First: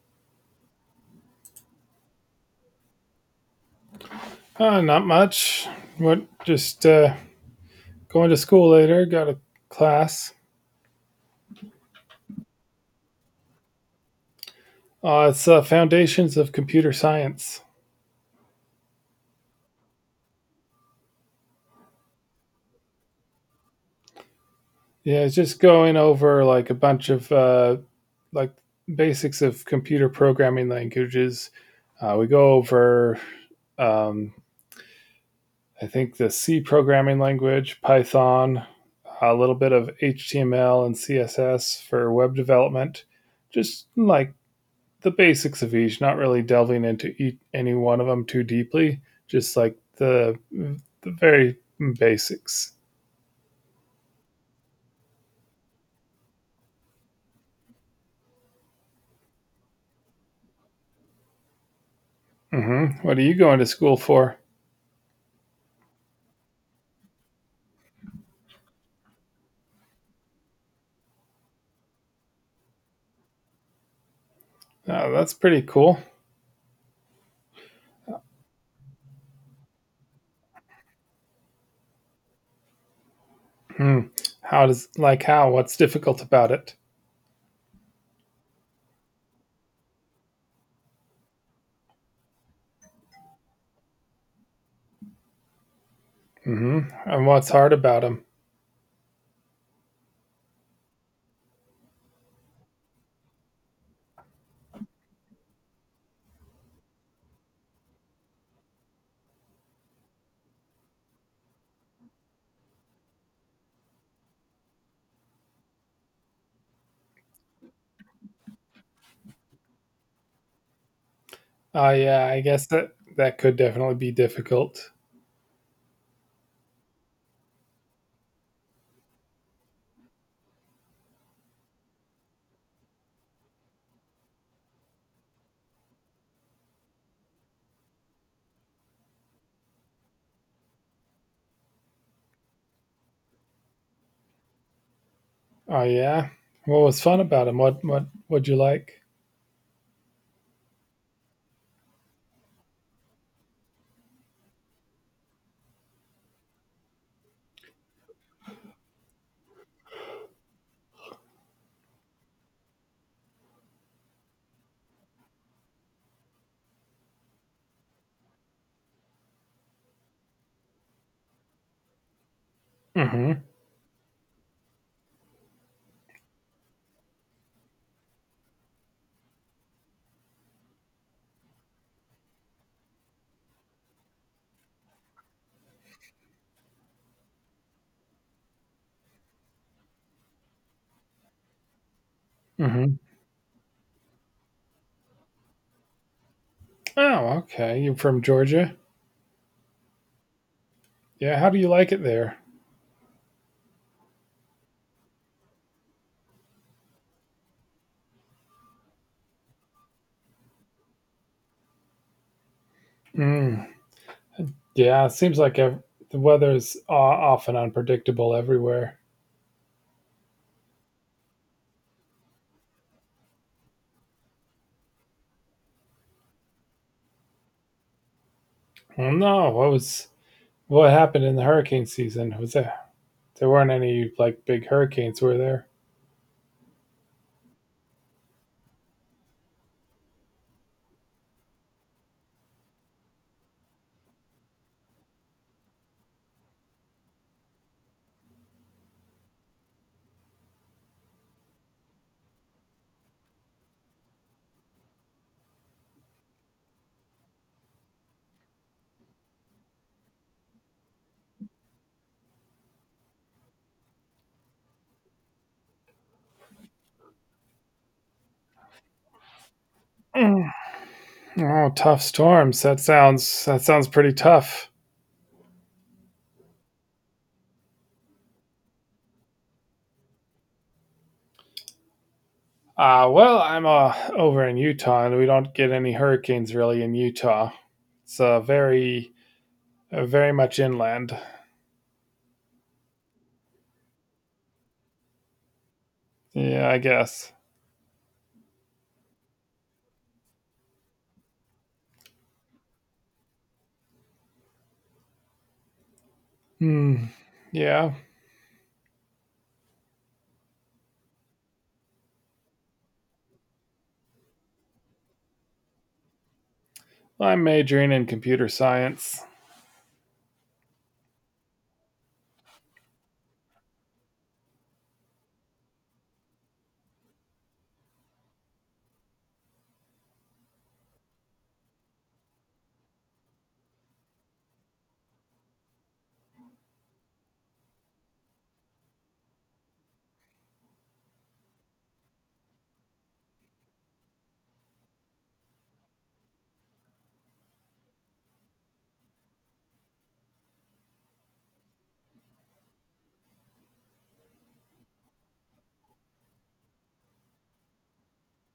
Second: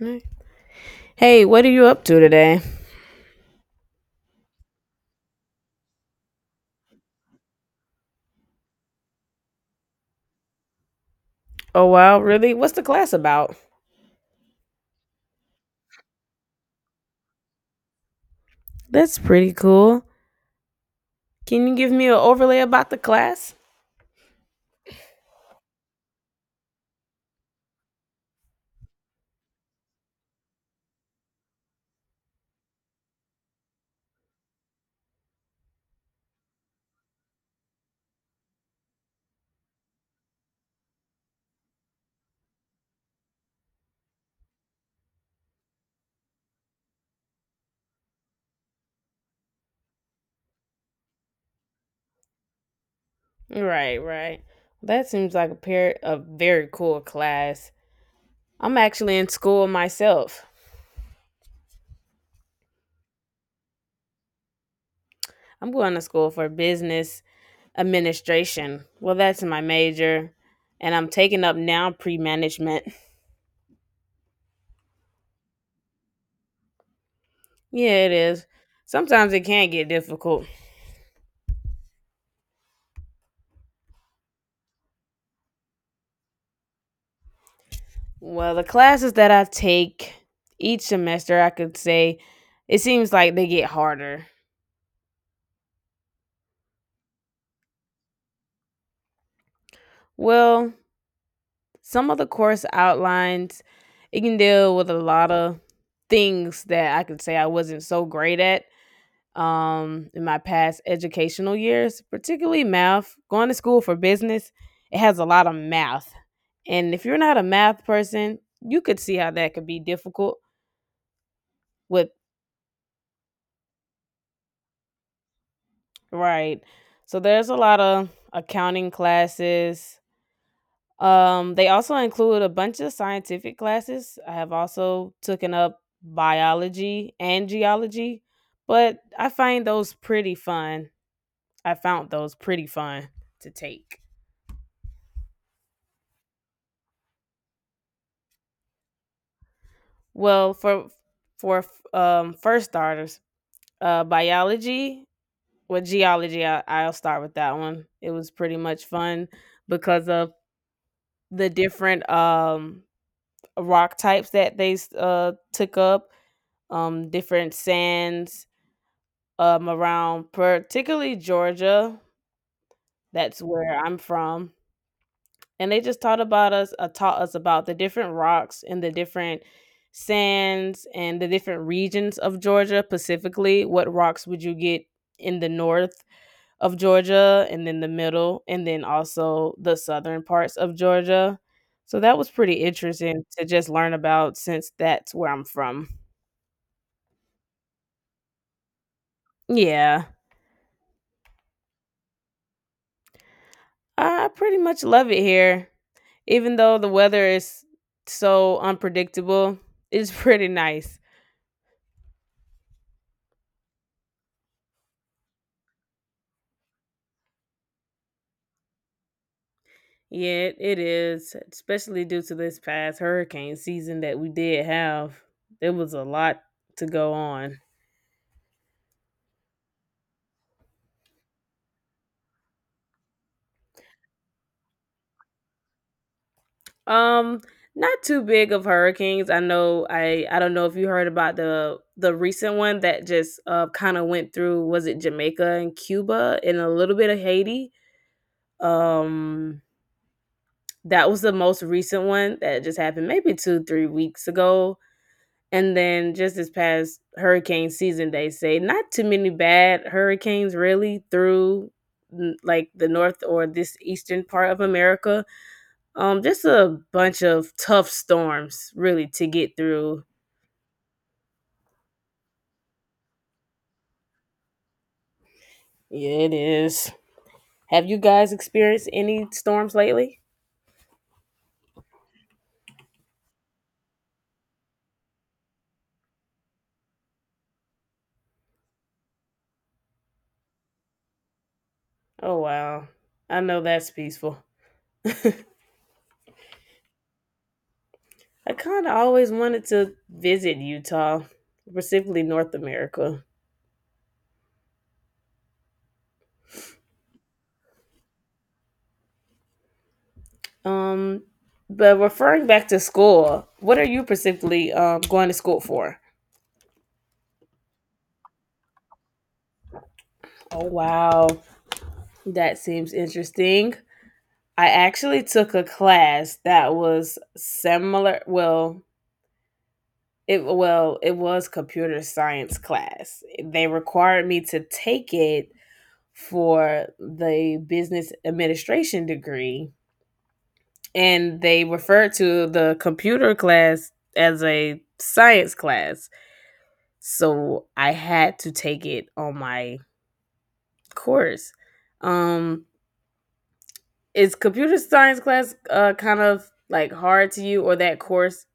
Mm. Hey, what are you up to today? Not much. What? Just going to school later. Got a class. Oh, wow, really? What's the class about? It's foundations of computer science. That's pretty cool. Can you give me an overlay about the class? Yeah, it's just going over like a bunch of like basics of computer programming languages. We go over, um, I think, the C programming language, Python, a little bit of HTML and CSS for web development. Just like the basics of each, not really delving into each, any one of them too deeply, just like the very basics. Right, right. That seems like a pair of very cool class. I'm actually in school myself. Hmm. What are you going to school for? I'm going to school for business administration. Well, that's my major, and I'm taking up now pre management. Oh, that's pretty cool. Yeah, it is. Sometimes it can get difficult. Hmm. How does like how? What's difficult about it? Well, the classes that I take each semester, I could say it seems like they get harder. Hmm. And what's hard about them? Well, some of the course outlines, it can deal with a lot of things that I could say I wasn't so great at in my past educational years, particularly math. Going to school for business, it has a lot of math. And if you're not a math person, you could see how that could be difficult Oh with. yeah, I guess that that could definitely be difficult. Right. So there's a lot of accounting classes. They also include a bunch of scientific classes. I have also taken up biology and geology, but I find those pretty fun. I found those pretty fun to take. Oh yeah. What was fun about them? What would you like? Well, for first starters, biology with geology, I'll start with that one. It was pretty much fun because of the different rock types that they took up, different sands around, particularly Georgia. Hmm. That's where I'm from, and they just taught about us, taught us about the different rocks and the different sands and the different regions of Georgia. Specifically, what rocks would you get in the north of Georgia, and then the middle, and then also the southern parts of Georgia. So that was pretty Hmm. interesting to just learn about since that's where I'm from. Oh, okay. You're from Georgia. Yeah, Yeah. How do you like it there? I pretty much love it here. Even though the weather is so unpredictable, it's pretty nice. Mm. Yeah, it seems like ev- the weather is often unpredictable everywhere. Yeah, it is, especially due to this past hurricane season that we did have. There was a lot to go on. I don't know what happened in the hurricane season. Was there weren't any like big hurricanes, were there? Um, Not too big of hurricanes. I don't know if you heard about the recent one that just kind of went through. Was it Jamaica and Cuba and a little bit of Haiti? Um That was the most recent one that just happened maybe 2, 3 weeks ago, and then just this past hurricane season, they say not too many bad hurricanes really through, n like, the North or this eastern part of America, just a bunch of tough storms really to get through. Mm. Oh, tough storms. That sounds pretty tough. Yeah, it is. Have you guys experienced any storms lately? Well, I'm over in Utah, and we don't get any hurricanes really in Utah. It's very much inland. Oh, wow. I know that's peaceful. Yeah, I guess. I kinda always wanted to visit Utah, specifically North America. Hmm. Yeah, Um, but referring back to school, what are you specifically going to school for? I'm majoring in computer science. Oh, wow. That seems interesting. I actually took a class that was similar. Well, it was computer science class. They required me to take it for the business administration degree, and they referred to the computer class as a science class. So I had to take it on my course. Um, is computer science class kind of like hard to you, or that course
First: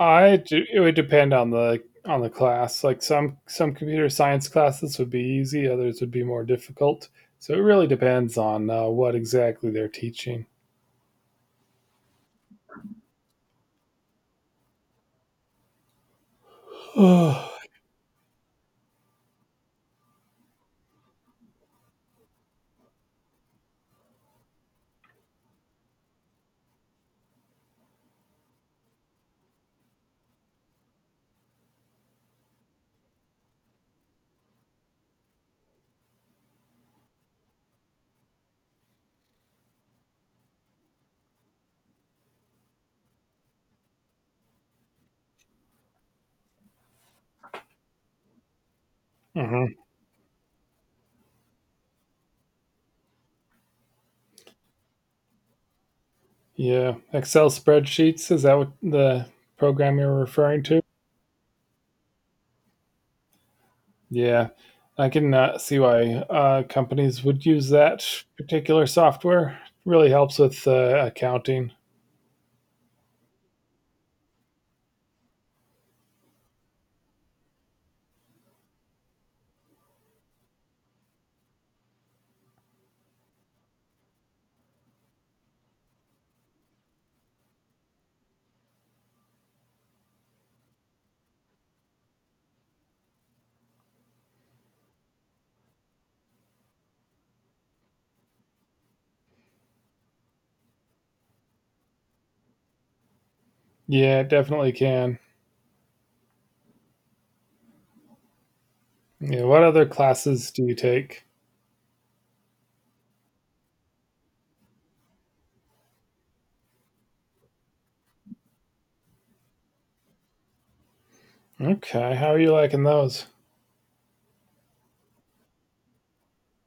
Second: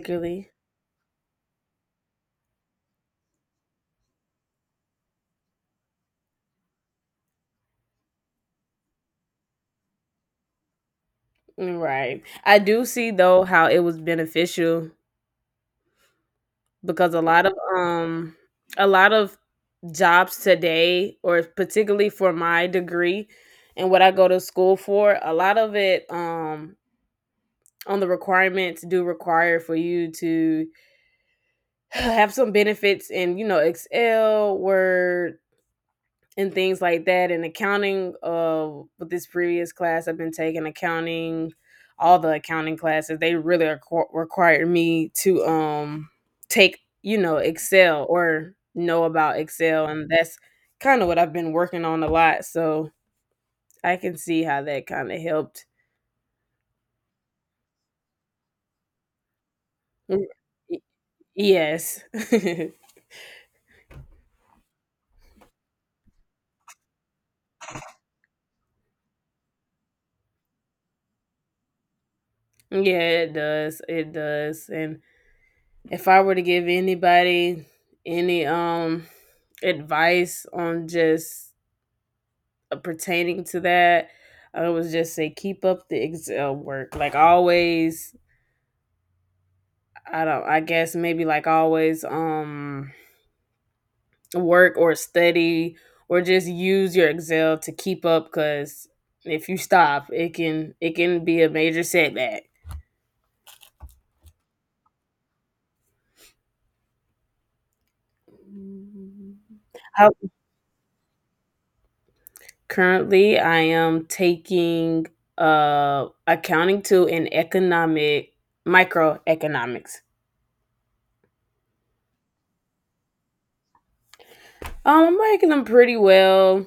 I It would depend on the class. Like some computer science classes would be easy, others would be more difficult. So it really depends on what exactly they're teaching. Right. I do see though how it was beneficial because a lot of jobs today or particularly for my degree and what I go to school for, a lot of it on the requirements do require for you to have some benefits in you know Excel, Word, and things like that. And accounting, with this previous class, I've been taking accounting, all the accounting classes. They really required me to take you know Excel or know about Mhm. Excel, and that's kind of what I've been working on a lot. So I can see how that kind of helped. Yeah, Excel spreadsheets is that what the program you're Mm, referring y- to? Yes. Yeah, Yeah, I can see why companies would use that particular software. It really helps with accounting. it does. It does. And if I were to give anybody any advice on just pertaining to that, I would just say keep up the Excel work. Like always, I don't. I guess maybe like always, work or study or just use your Excel to keep up because if you stop, it can be a major setback. Yeah, it definitely can. Yeah, what other How classes do you take? Currently, I am taking accounting two and economic microeconomics. Okay, how are you liking those? I'm liking them pretty well.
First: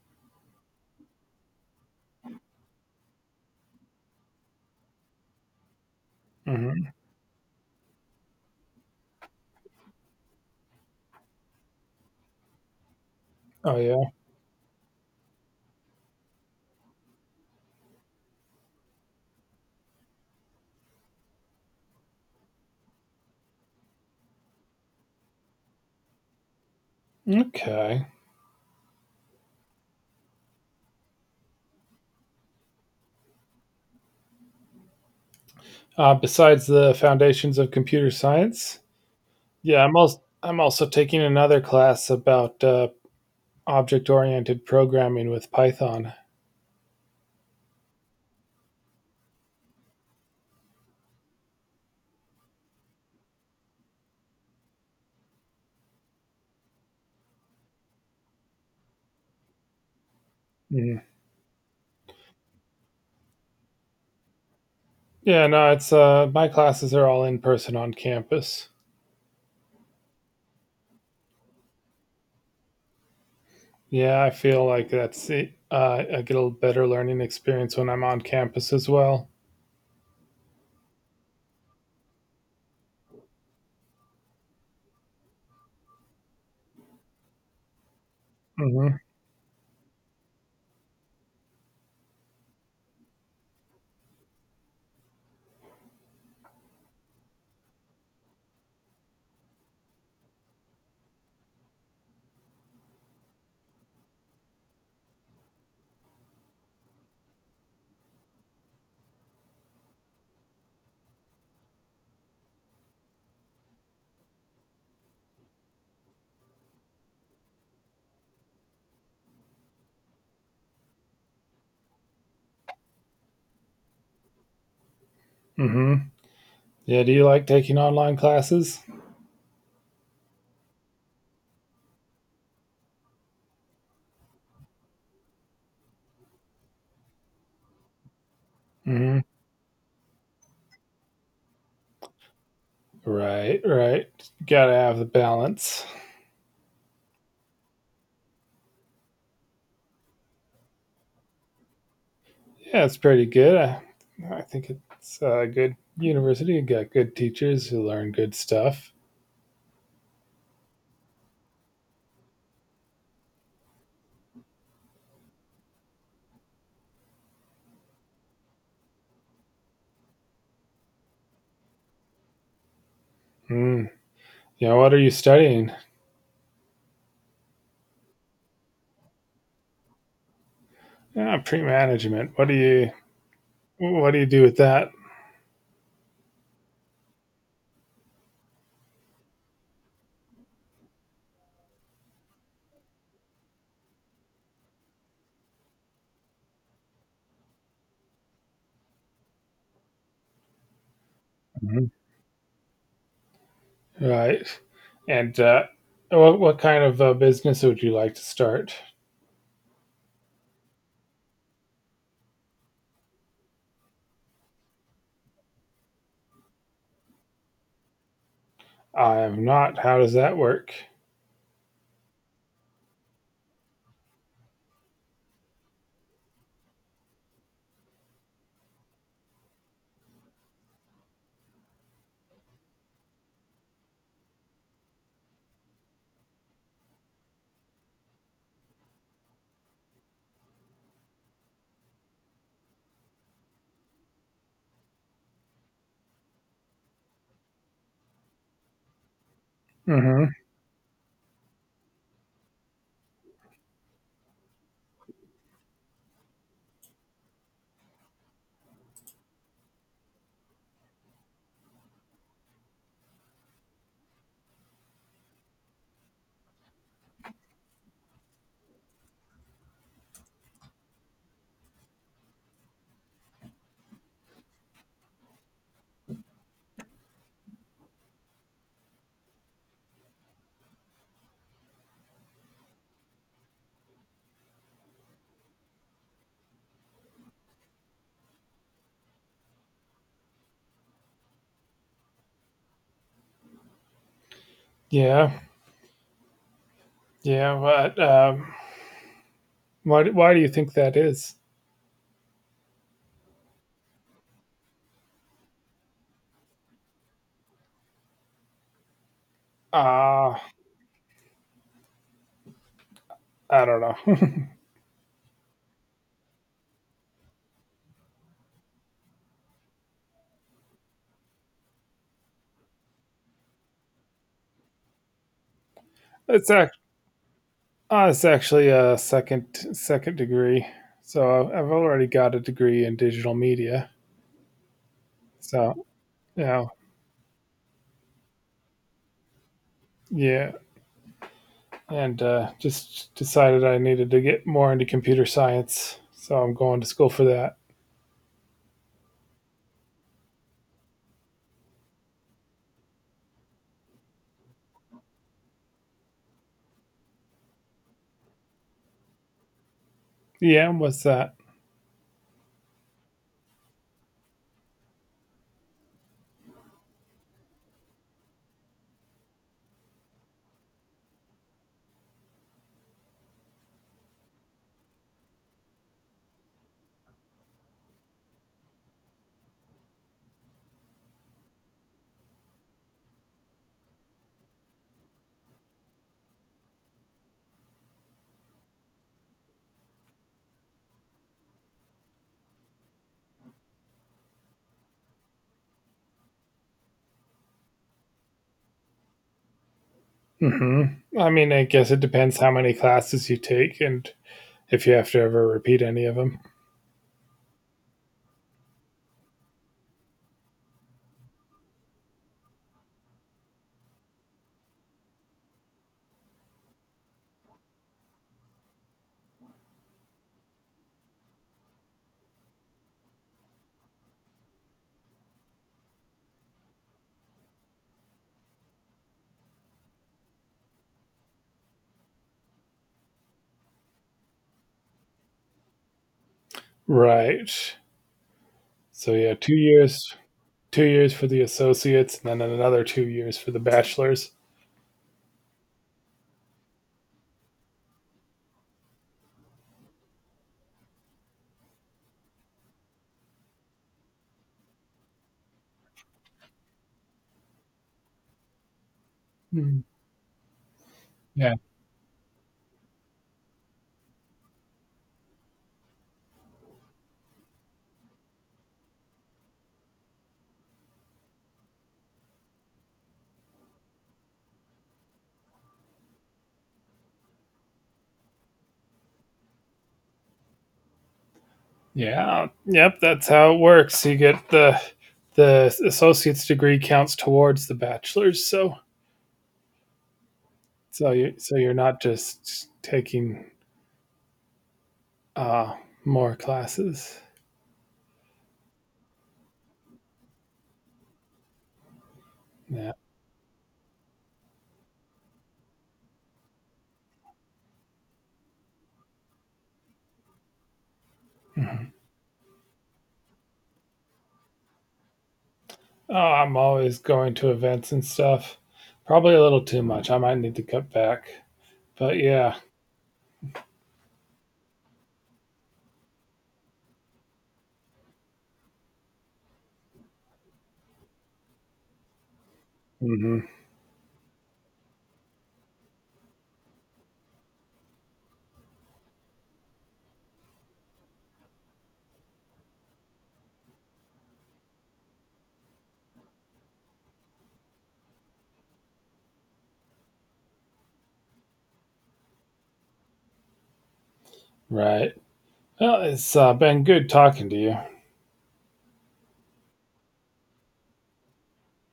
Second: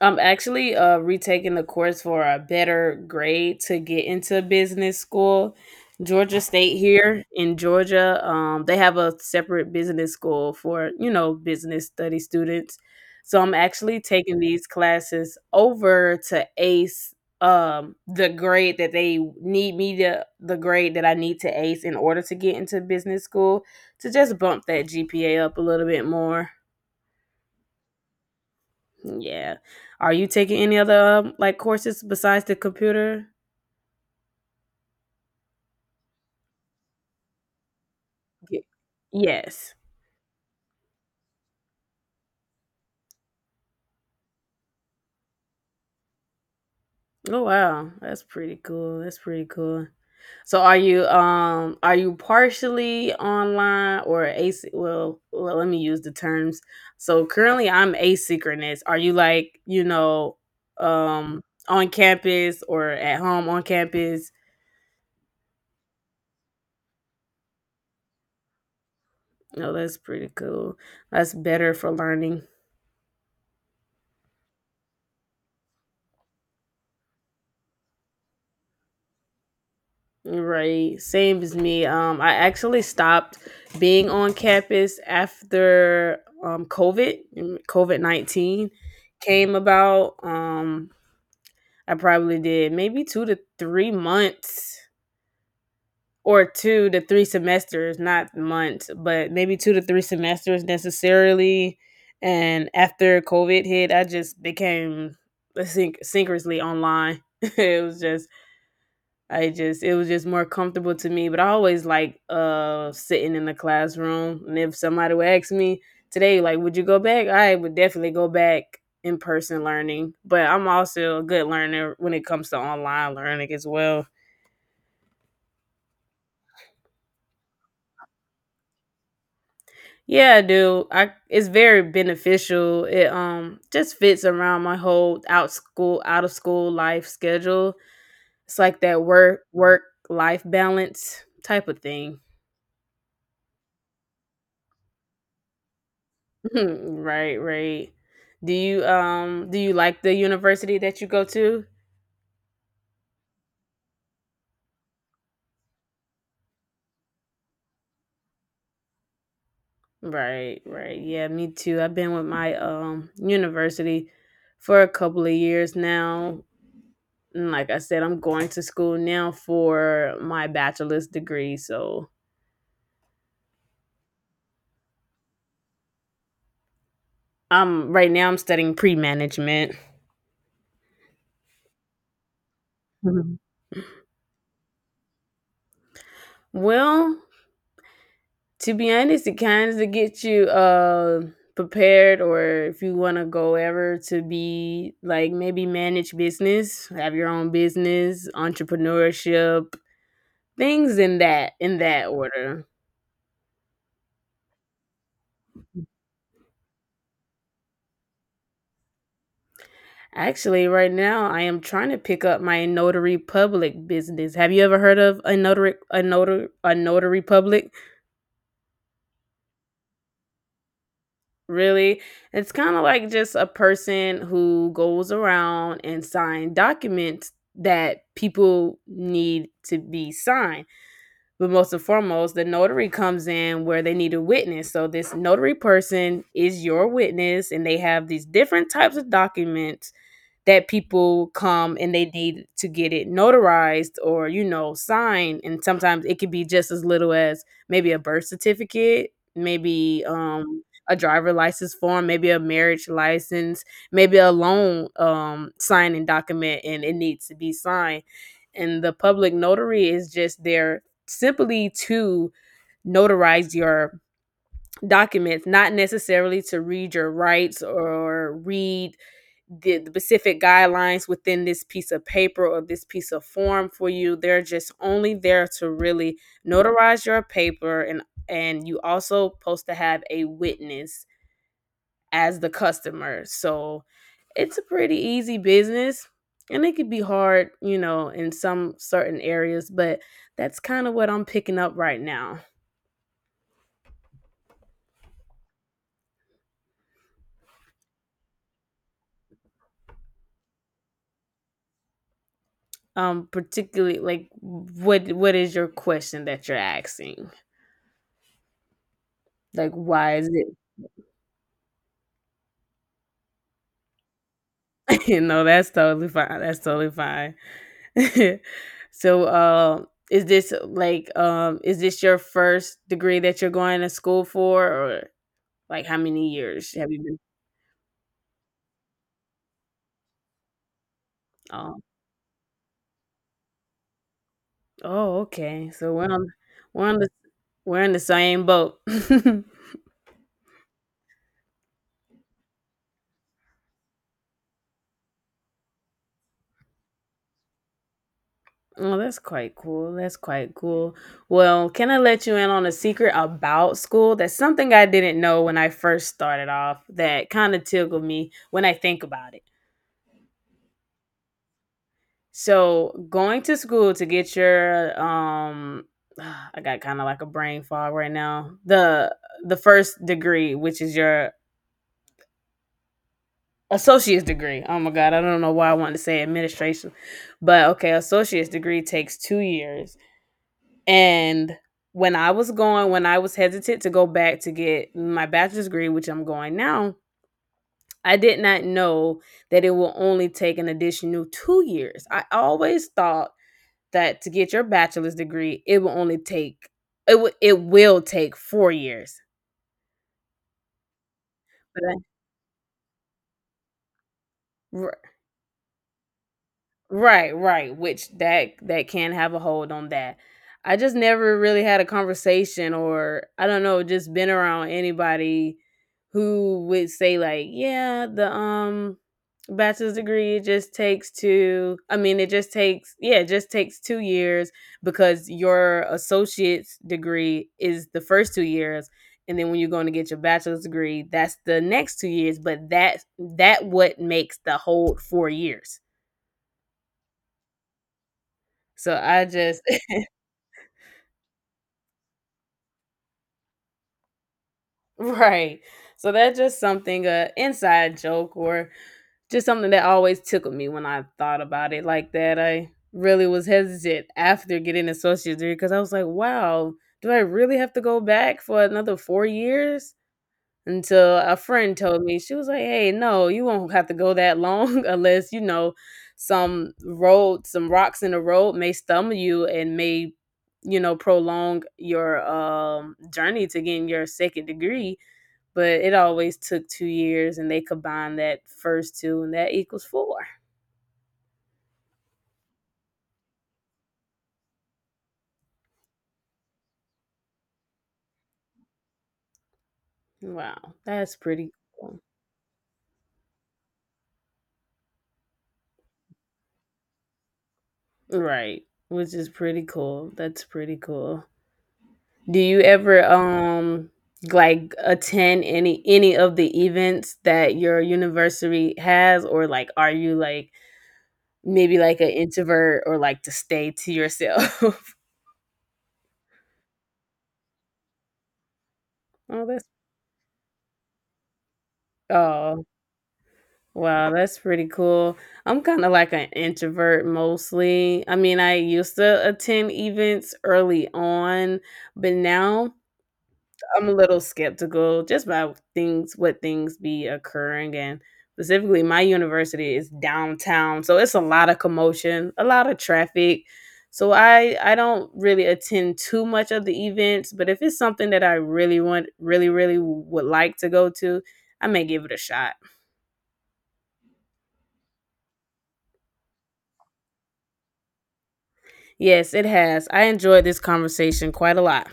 I'm actually retaking the course for a better grade to get into business school. Georgia State Mhm. here in Georgia, they have a separate business school for you know business study students. So I'm Oh, actually yeah? taking these classes over to ace the grade that I need to ace in order to get into business school to just bump that GPA up a little bit more. Okay. Yeah. Are you taking any other, like, courses besides the computer? Besides the foundations of computer Ye science? Yes. Yeah, I'm also taking another class about object-oriented programming with Python. Oh, wow. That's pretty cool, that's pretty cool. So are you partially online or as well, let me use the terms. So currently I'm asynchronous. Are you, like, you know, Mhm. um, on campus or at home on campus? Yeah, no, it's my classes are all in person on campus. No, that's pretty cool. That's better for learning. Yeah, I feel like that's it. I get a better learning experience when I'm on campus as well. Right. Same as me. I actually stopped being on campus after COVID, COVID 19 Mm-hmm. came about. I probably did maybe 2 to 3 months or two to three semesters, not months, but maybe two to three semesters necessarily. And after COVID hit, I just became synchronously online. It was just more comfortable to me. But I always like sitting in the classroom. And if somebody would ask me today, like, would you go back? I would definitely go back in person learning. But I'm also a good learner when it comes to online learning as well. Mm-hmm. Yeah, do you like taking online classes? Yeah, I do. I It's very beneficial. It Just fits around my whole out of school life schedule. It's like that Mm-hmm. Work life balance type of thing. Right, right. Gotta have the balance. Right, right. Do you like the university that you go to? Yeah, it's pretty good. I think it's a good university. You got good teachers who learn good stuff. Right, right. Yeah, me too. I've been with my university for a couple of years now. And like I said, I'm going to school now for my bachelor's degree. So Mm. You what are you studying? I'm right now I'm studying pre-management. Ah, pre-management. Mhm. What do you do with that? Well, to be honest, it kind of gets you prepared, or if you want to go ever to be like maybe manage business, have your own business, entrepreneurship, things in Mhm. that order. Right. And what kind of business would you like to start? Actually, right now I am trying to pick up my notary public business. Have you ever heard of a notary public? I am not. How does that work? Really? It's kinda like just a person who goes around and sign documents that people need to be signed. But most and foremost, the notary comes in where they need a witness. So this notary person is your witness, and they have these different types of documents that people come and they need to get it notarized or you know signed. And sometimes it could be just as little as maybe a birth certificate, maybe Hmm. A driver license form, maybe a marriage license, maybe a loan signing document, and it needs to be signed. And the public notary is just there simply to notarize your documents, not necessarily to read your rights or read the specific guidelines within this piece of paper or this piece of form for you. They're just only there to really notarize your paper. And you also supposed to have a witness as the customer. So it's a pretty easy business, and it could be hard, you know, in some certain areas, but that's kind of what I'm picking up right now. Yeah, yeah. But Why do you think that is? Particularly like what is your question that you're asking? Like why is it. Ah, I don't know. No, that's totally fine. That's totally fine. So, is this your first degree that you're going to school for, or like how many it's a years have you been? it's actually a second degree. So I've Oh, already got a degree in digital media. oh, okay. So you know, We're on the, we're in the same boat. yeah, and just decided I needed to get more into computer science. So I'm going to school for that. Oh, that's quite cool. That's quite cool. Well, can I let you in on a secret about school? That's something I didn't know when I first started off that kind of tickled me when I think about it. Yeah, what's that? So going to school to get your I got kind of like a brain fog right now. The first degree, which is your associate's degree. Oh my god, I don't know why I wanted to say administration. But okay, associate's degree takes 2 years. And when I was hesitant to go back to get my bachelor's degree, which I'm going now, I did not know that it will only take an additional 2 years. I always thought that to get your bachelor's degree, it will take 4 years. Hmm. I mean, I But guess I it depends how many classes you take and if you r have to ever repeat any of them. Right, right, which that can have a hold on that. I just never really had a conversation or I don't know, just been around anybody who would say like, yeah, the bachelor's degree it just takes two I mean it just takes yeah, it just takes 2 years because your associate's degree is the first 2 years, and then when you're going to get your bachelor's degree, that's the next 2 years, but that what makes the whole 4 years. Right. So So I yeah, just two years for the associates, and then another two years for the bachelors. right. So that's just something, a inside joke, or just something that always tickled me when I thought about it like that. I really was hesitant after getting an associate's degree because I was like, wow, do I really have to go back for another four Mhm. years? Until a friend told me she was like, "Hey, no, you won't have to go that long unless you know some some rocks in the road may stumble you and may you know prolong your journey to getting your second degree." But it always took 2 years, and they combined that first two, and that equals four. Yeah. Yep. That's how it works. You get the associate's degree counts towards the bachelor's, so Wow, so that's you pretty so you're cool. not just taking uh, more classes. Right, which is pretty cool. That's pretty cool. Do you Yeah. ever like attend any of the events that your university has, or like are you like maybe like an introvert or like to stay to yourself? Oh, I'm always going to events and stuff. Probably a Oh, that's little too much. I might need to cut back. But yeah. oh, wow, that's pretty cool. I'm kind of like an introvert mostly. I mean, I used to attend events early on, but now Hmm. I'm a little skeptical just about things, what things be occurring, and specifically my university is downtown. So it's a lot of commotion, a lot of traffic. So I don't really attend too much of the events, but if it's something that I really want really really would like to go to, I may give it a shot. Right. Well, it's been good talking to you. Yes, it has. I enjoyed this conversation quite a lot.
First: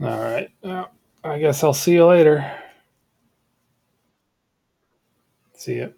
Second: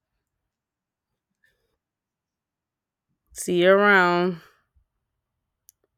All right. Well, I guess I'll see you later. See you around. See ya.